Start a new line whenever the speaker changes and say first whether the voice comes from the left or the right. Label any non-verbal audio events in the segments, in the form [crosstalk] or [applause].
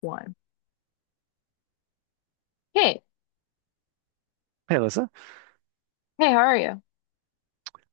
left: One. Hey,
right: Hey, Alyssa.
left: hey, how are you?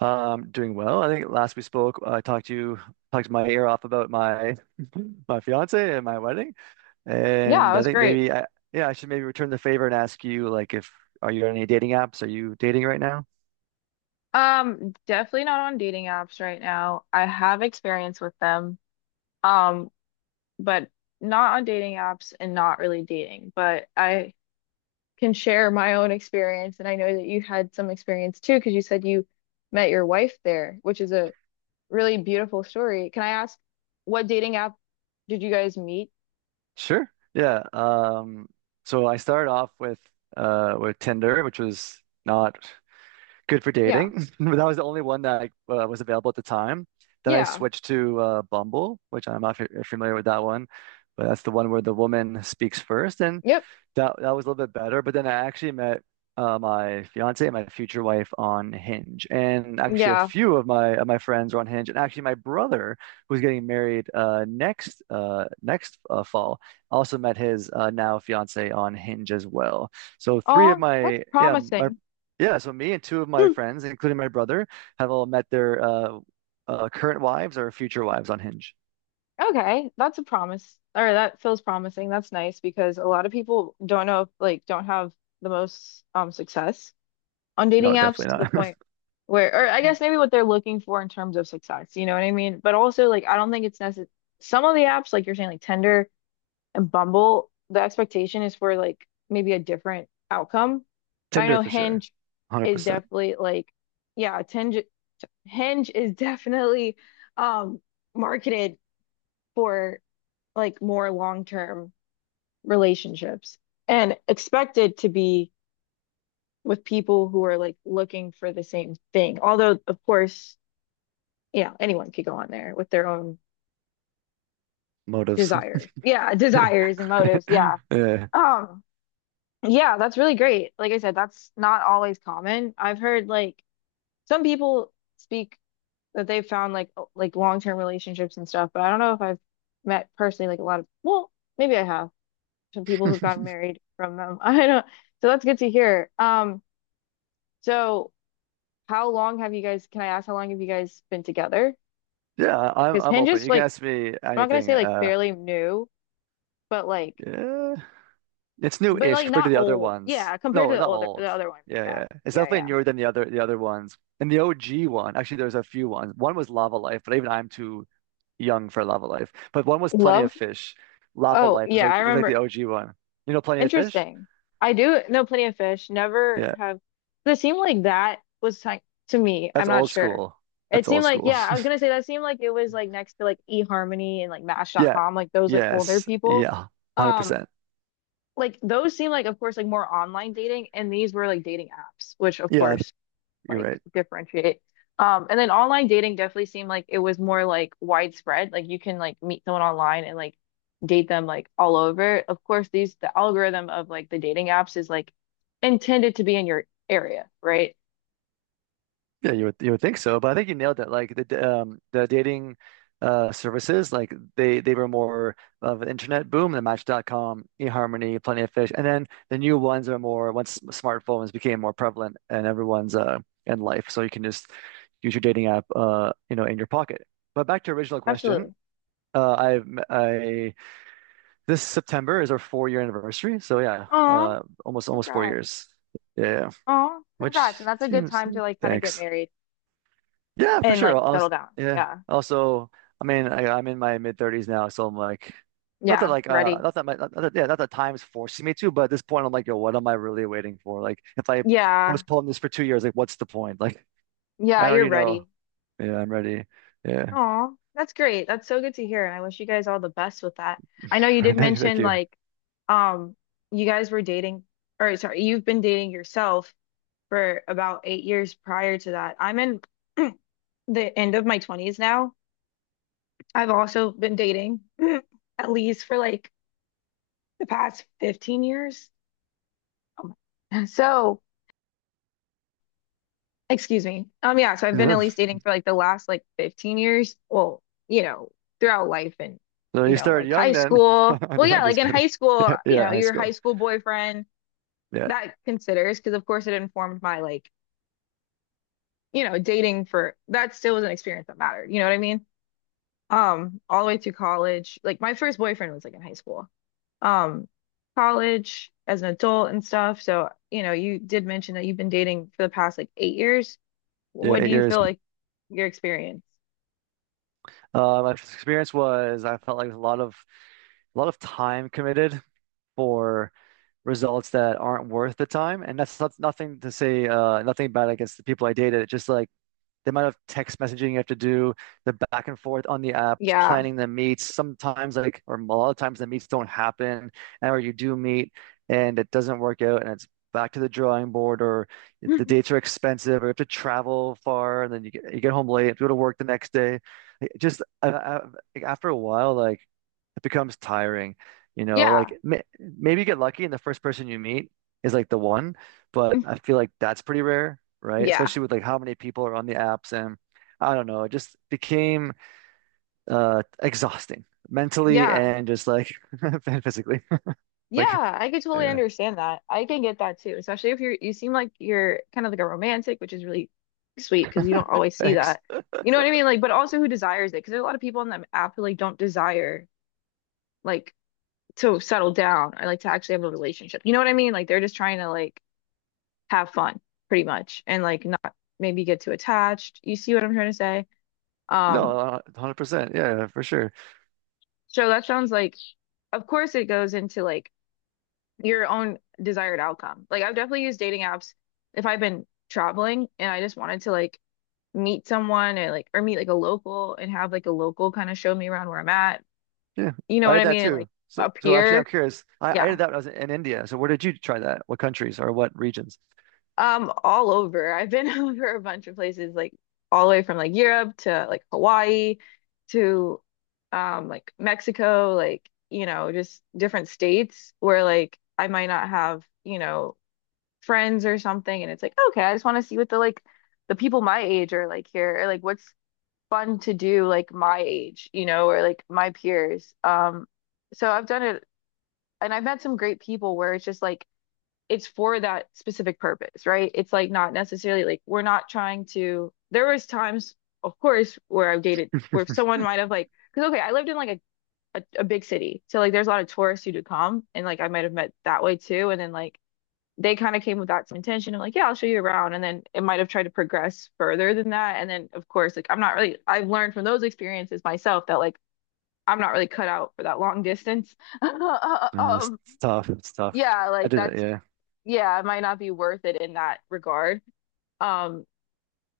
right: Doing well. I think last we spoke, I talked to you, talked my ear off about my [laughs] my fiance and my wedding,
left: Yeah, it
right: and I
left: was
right: think
left: great.
right: maybe I yeah I should maybe return the favor and ask you like if are you on any dating apps? Are you dating right now?
left: Definitely not on dating apps right now. I have experience with them, um, but not on dating apps and not really dating. But I can share my own experience, and I know that you had some experience too, because you said you met your wife there, which is a really beautiful story. Can I ask what dating app did you guys meet?
right: Sure. Yeah. So I started off with with Tinder, which was not good for
left: Yeah,
right: dating. [laughs] But that was the only one that was available at the time. Then I
left: yeah,
right: switched to Bumble, which I'm not f familiar with that one, but that's the one where the woman speaks first, and
left: yep,
right: that was a little bit better, but then I actually met my fiance and my future wife on Hinge, and actually a
left: yeah.
right: few of my friends are on Hinge, and actually my brother who's getting married next next fall also met his now fiance on Hinge as well. So three of
left: Oh, that's
right: my yeah my
left: promising.
right: Yeah, so me and two of my
left: [laughs]
right: friends, including my brother, have all met their current wives or future wives on Hinge.
left: Okay, that's a promise. Or that feels promising. That's nice because a lot of people don't know, like, don't have the most success on dating
right: No,
left: apps to the
right: definitely not.
left: point where, or I guess maybe what they're looking for in terms of success, you know what I mean? But also, like, I don't think it's necessary. Some of the apps, like you're saying, like Tinder and Bumble, the expectation is for like maybe a different outcome.
right: [laughs]
left: But I
right: Tinder
left: know
right: for sure,
left: Hinge is
right: 100%.
left: definitely like, yeah, Tinge Hinge is [laughs] definitely um marketed for like more long-term relationships and expected to be with people who are like looking for the same thing. Although, of course, yeah, anyone could go on there with their own
right: Motives.
left: desire. Yeah,
right: [laughs]
left: desires and motives. Yeah.
right: Yeah.
left: Um, yeah, that's really great. Like I said, that's not always common. I've heard like some people speak that they've found like like long-term relationships and stuff, but I don't know if I've met personally like a lot of, well, maybe I have. Some people who got married from them. [laughs] I don't, so that's good to hear. So how long have you guys, can I ask how long have you guys been together?
right: Yeah, I'm
left: Because Hinge
right: open.
left: is
right: You can
left: like,
right: ask me
left: I'm not gonna
right: anything.
left: say like fairly new, but like,
right: Yeah, it's
left: but
right: new-ish
left: like
right: compared
left: not
right: to the other
left: old.
right: ones.
left: Yeah, compared to
right: No,
left: the
right: not
left: older,
right: old.
left: the other one.
right: Yeah,
left: Yeah,
right: yeah, it's
left: yeah,
right: definitely
left: yeah.
right: newer than the other ones. And the OG one, actually, there's a few ones. One was Lava Life, but even I'm too young for Lava Life. But one was Plenty of
left: Love.
right: Fish. Lava
left: Oh,
right: Life was
left: yeah,
right: like
left: I
right: was like the
left: remember.
right: OG one. You know, Plenty of Fish?
left: Interesting. I do know plenty of fish. Never
right: Yeah,
left: have. It seemed like that was ti- To me, I'm
right: that's
left: not
right: old
left: sure.
right: school.
left: It
right: That's
left: seemed
right: old
left: like,
right: school.
left: yeah, I
right: [laughs]
left: was gonna say that seemed like it was like next to like eHarmony and like Match. Dot
right: Yeah.
left: com. Like those like older
right: Yes.
left: people.
right: Yeah.
left: Um,
right: 100%.
left: like those seem like of course like more online dating, and these were like dating apps, which of
right: Yeah,
left: course
right: you're
left: like
right: right.
left: differentiate. And then online dating definitely seemed like it was more like widespread. Like you can like meet someone online and like date them like all over. Of course, the algorithm of like the dating apps is like intended to be in your area, right?
right: Yeah, you would think so, but I think you nailed it. Like the the dating services, like they were more of an internet boom, the Match.com, eHarmony, Plenty of Fish, and then the new ones are more once smartphones became more prevalent and everyone's in life, so you can just use your dating app you know in your pocket. But back to your original question,
left: Absolutely.
right: I've m- I this September is our 4 year anniversary, so yeah,
left: Oh,
right: almost four
left: congrats.
right: years, yeah, yeah, yeah.
left: Oh,
right: Which
left: congrats. And that's a good
right: seems.
left: time to like kind of get
right: Thanks.
left: married
right: Yeah, for
left: and
right: sure.
left: like settle
right: Also,
left: down.
right: yeah.
left: Yeah.
right: Also, I mean, I'm in my mid thirties now, so I'm
left: Yeah.
right: like,
left: Ready.
right: not that my, not that, yeah, not that time's forcing me to, but at this point, I'm like, yo, what am I really waiting for? Like, if I
left: Yeah.
right: postpone this for 2 years, like, what's the point? Like, I
left: Yeah, you're
right: already know.
left: ready.
right: Yeah, I'm ready. Yeah,
left: Oh, that's great. That's so good to hear. And I wish you guys all the best with that. I know you did
right: [laughs] thank
left: mention
right: you.
left: like um you guys were dating or sorry, you've been dating yourself for about 8 years prior to that. I'm in [clears throat] the end of my 20s now. I've also been dating [clears throat] at least for like the past 15 years. Oh [laughs] So excuse me. Yeah, so I've been
right: Yeah.
left: at least dating for like the last like 15 years. Well, you know, throughout life and,
right: So
left: you
right: you
left: know,
right: started
left: like high
right: young then. [laughs]
left: school. Well, yeah,
right: I'm
left: like
right: just
left: in
right: kidding.
left: high
right: [laughs]
left: school,
right: Yeah,
left: you
right: yeah,
left: know,
right: high
left: your high
right: school.
left: school boyfriend,
right: Yeah.
left: that considers because of course it informed my like, you know, dating for that still was an experience that mattered. You know what I mean? All the way through college. Like my first boyfriend was like in high school. Um, College as an adult and stuff. So, you know, you did mention that you've been dating for the past like 8 years.
right: Yeah,
left: What do
right: eight
left: you
right: years.
left: feel like your experience?
right: My experience was I felt like a lot of time committed for results that aren't worth the time. And that's nothing to say, nothing bad against the people I dated. It's just like the amount of text messaging you have to do, the back and forth on the apps,
left: Yeah.
right: planning the meets. Sometimes, like, or a lot of times, the meets don't happen, and or you do meet and it doesn't work out, and it's back to the drawing board, or the
left: [laughs]
right: dates are expensive, or you have to travel far, and then you get home late, have to go to work the next day. Like, just like, after a while, like it becomes tiring. You know,
left: Yeah.
right: like maybe you get lucky and the first person you meet is like the one, but I feel like that's pretty rare, right?
left: Yeah.
right: Especially with like how many people are on the apps and I don't know, it just became exhausting mentally
left: Yeah.
right: and just like [laughs] and physically. [laughs]
left: Yeah,
right: Like,
left: I could totally
right: yeah,
left: understand that. I can get that too, especially if you seem like you're kind of like a romantic, which is really sweet because you don't always see
right: thanks.
left: that. You know what I mean? Like, but also who desires it? Because there's a lot of people on the app who like don't desire like to settle down or like to actually have a relationship. You know what I mean? Like they're just trying to like have fun pretty much and like not maybe get too attached. You see what I'm trying to say?
right: No,
left: Um,
right: 100%. Yeah, yeah, for sure.
left: so that sounds like of course it goes into like your own desired outcome. Like I've definitely used dating apps if I've been traveling and I just wanted to like meet someone and like or meet like a local and have like a local kind of show me around where I'm at.
right: Yeah.
left: You know
right: I
left: what
right: had
left: I
right: that
left: mean? And like
right: too. So,
left: up
right: so actually, I'm
left: here.
right: curious. I
left: Yeah.
right: did that when I was in India. So, where did you try that? What countries or what regions?
left: All over. I've been [laughs] over a bunch of places, like all the way from like Europe to like Hawaii to like Mexico, like, you know, just different states where like I might not have, you know, friends or something and it's like okay I just want to see what the like the people my age are like here or like what's fun to do like my age you know or like my peers so I've done it and I've met some great people where it's just like it's for that specific purpose right it's like not necessarily like we're not trying to there was times of course where I've dated where someone
right: [laughs]
left: might have like because okay I lived in like a big city so like there's a lot of tourists who do come and like I might have met that way too and then like they kind of came with that intention of like, yeah, I'll show you around. And then it might have tried to progress further than that. And then, of course, like I'm not really, I've learned from those experiences myself that like I'm not really cut out for that long distance. [laughs]
right: No,
left: Um,
right: it's tough. It's tough.
left: yeah,
right: I
left: like
right: did it.
left: that's,
right: Yeah.
left: yeah, it might not be worth it in that regard. Um,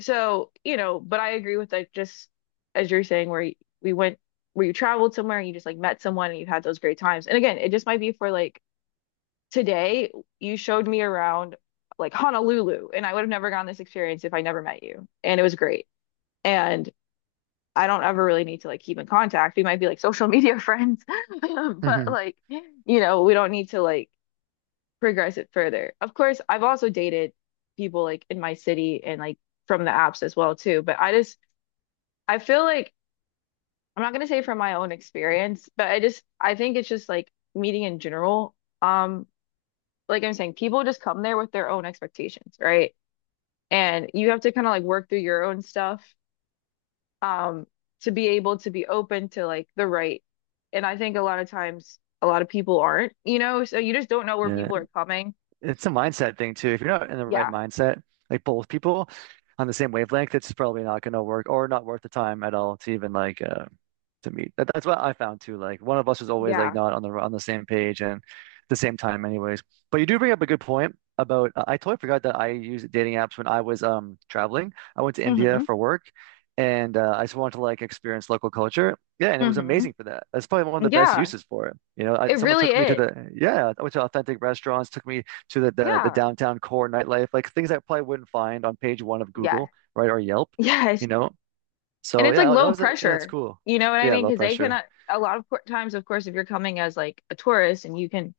left: so, you know, but I agree with like just as you're saying, where we went, where you traveled somewhere and you just like met someone and you have had those great times. And again, it just might be for like, today you showed me around like Honolulu, and I would have never gotten this experience if I never met you. And it was great. And I don't ever really need to like keep in contact. We might be like social media friends, [laughs] but
right: Hmm.
left: like, you know, we don't need to like progress it further. Of course, I've also dated people like in my city and like from the apps as well too, but I feel like I'm not gonna say from my own experience, but I think it's just like meeting in general. Um, like I'm saying, people just come there with their own expectations, right? And you have to kind of like work through your own stuff um to be able to be open to like the right. And I think a lot of times a lot of people aren't, you know, so you just don't know where
right: Yeah.
left: people are coming.
right: It's a mindset thing too. If you're not in the right
left: Yeah.
right: mindset, like both people on the same wavelength, it's probably not going to work or not worth the time at all to even like to meet. That's what I found too. Like one of us is always like
left: Yeah.
right: not on the same page and the same time, anyways. But you do bring up a good point about. I totally forgot that I used dating apps when I was traveling. I went to India
left: Mm-hmm.
right: for work, and I just wanted to like experience local culture. Yeah, and it was
left: Mm-hmm.
right: amazing for that. That's probably one of the best
left: Yeah.
right: uses for it. You know,
left: It
right: someone
left: really
right: took me to
left: is.
right: the yeah, I went to authentic restaurants, took me to the
left: Yeah.
right: downtown core nightlife, like things I probably wouldn't find on page one of
left: Yes.
right: Google, right, or Yelp.
left: Yes.
right: You know,
left: And
right: so
left: it's like
right: yeah, that
left: low
right: was a, yeah, it's
left: pressure.
right: cool.
left: You know what I
right: Yeah,
left: mean?
right: low
left: Because they
right: pressure.
left: cannot, a lot of times, of course, if you're coming as like a tourist and you can,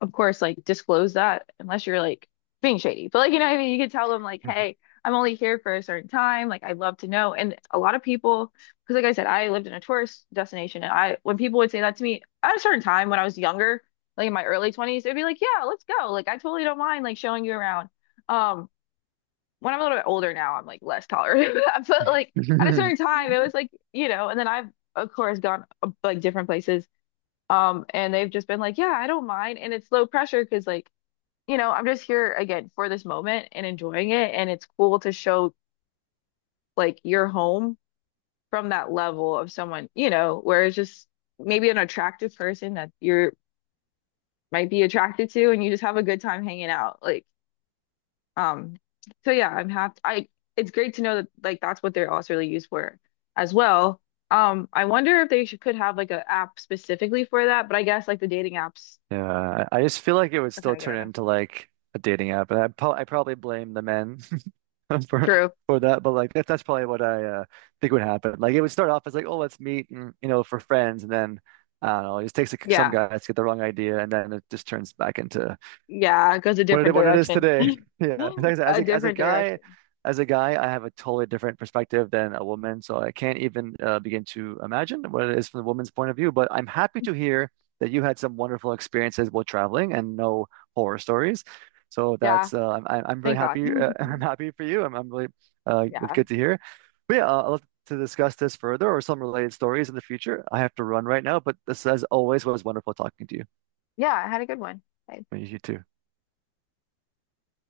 left: of course, like disclose that unless you're like being shady. But like, you know what I mean? You can tell them, like, hey, I'm only here for a certain time. Like, I'd love to know. And a lot of people, because like I said, I lived in a tourist destination. And I, when people would say that to me at a certain time when I was younger, like in my early 20s, they'd be like, yeah, let's go. Like, I totally don't mind like showing you around. Um, when I'm a little bit older now, I'm like less tolerant of that. [laughs] But like at a certain
right: [laughs]
left: time, it was like, you know, and then I've of course gone like different places. And they've just been like, yeah, I don't mind. And it's low pressure because like, you know, I'm just here again for this moment and enjoying it. And it's cool to show like your home from that level of someone, you know, where it's just maybe an attractive person that you're might be attracted to and you just have a good time hanging out. Like Um, so yeah, I'm happy. I It's great to know that like that's what they're also really used for as well. I wonder if could have like an app specifically for that, but I guess like the dating apps
right: Yeah, I just feel like it would
left: are kind
right: still
left: of good
right: turn
left: enough.
right: into like a dating app, and I probably blame the men [laughs] for
left: True.
right: that. But like that's probably what I think would happen. Like it would start off as like, oh, let's meet, and, you know, for friends, and then I don't know, it just takes like, some
left: Yeah.
right: guys to get the wrong idea, and then it just turns back into
left: Yeah, it goes a different
right: what it is
left: direction.
right: today. [laughs]
left: [laughs]
right: Yeah, like I said,
left: A different direction.
right: as a guy, I have a totally different perspective than a woman, so I can't even begin to imagine what it is from the woman's point of view. But I'm happy to hear that you had some wonderful experiences while traveling and no horror stories. So
left: Yeah,
right: that's I'm really
left: thank God.
right: happy. [laughs] I'm
left: [laughs]
right: happy for you. I'm really it's
left: Yeah.
right: good to hear. But yeah, I'll love to discuss this further or some related stories in the future. I have to run right now, but this, as always, was wonderful talking to you.
left: Yeah, I had a good one.
right: You too.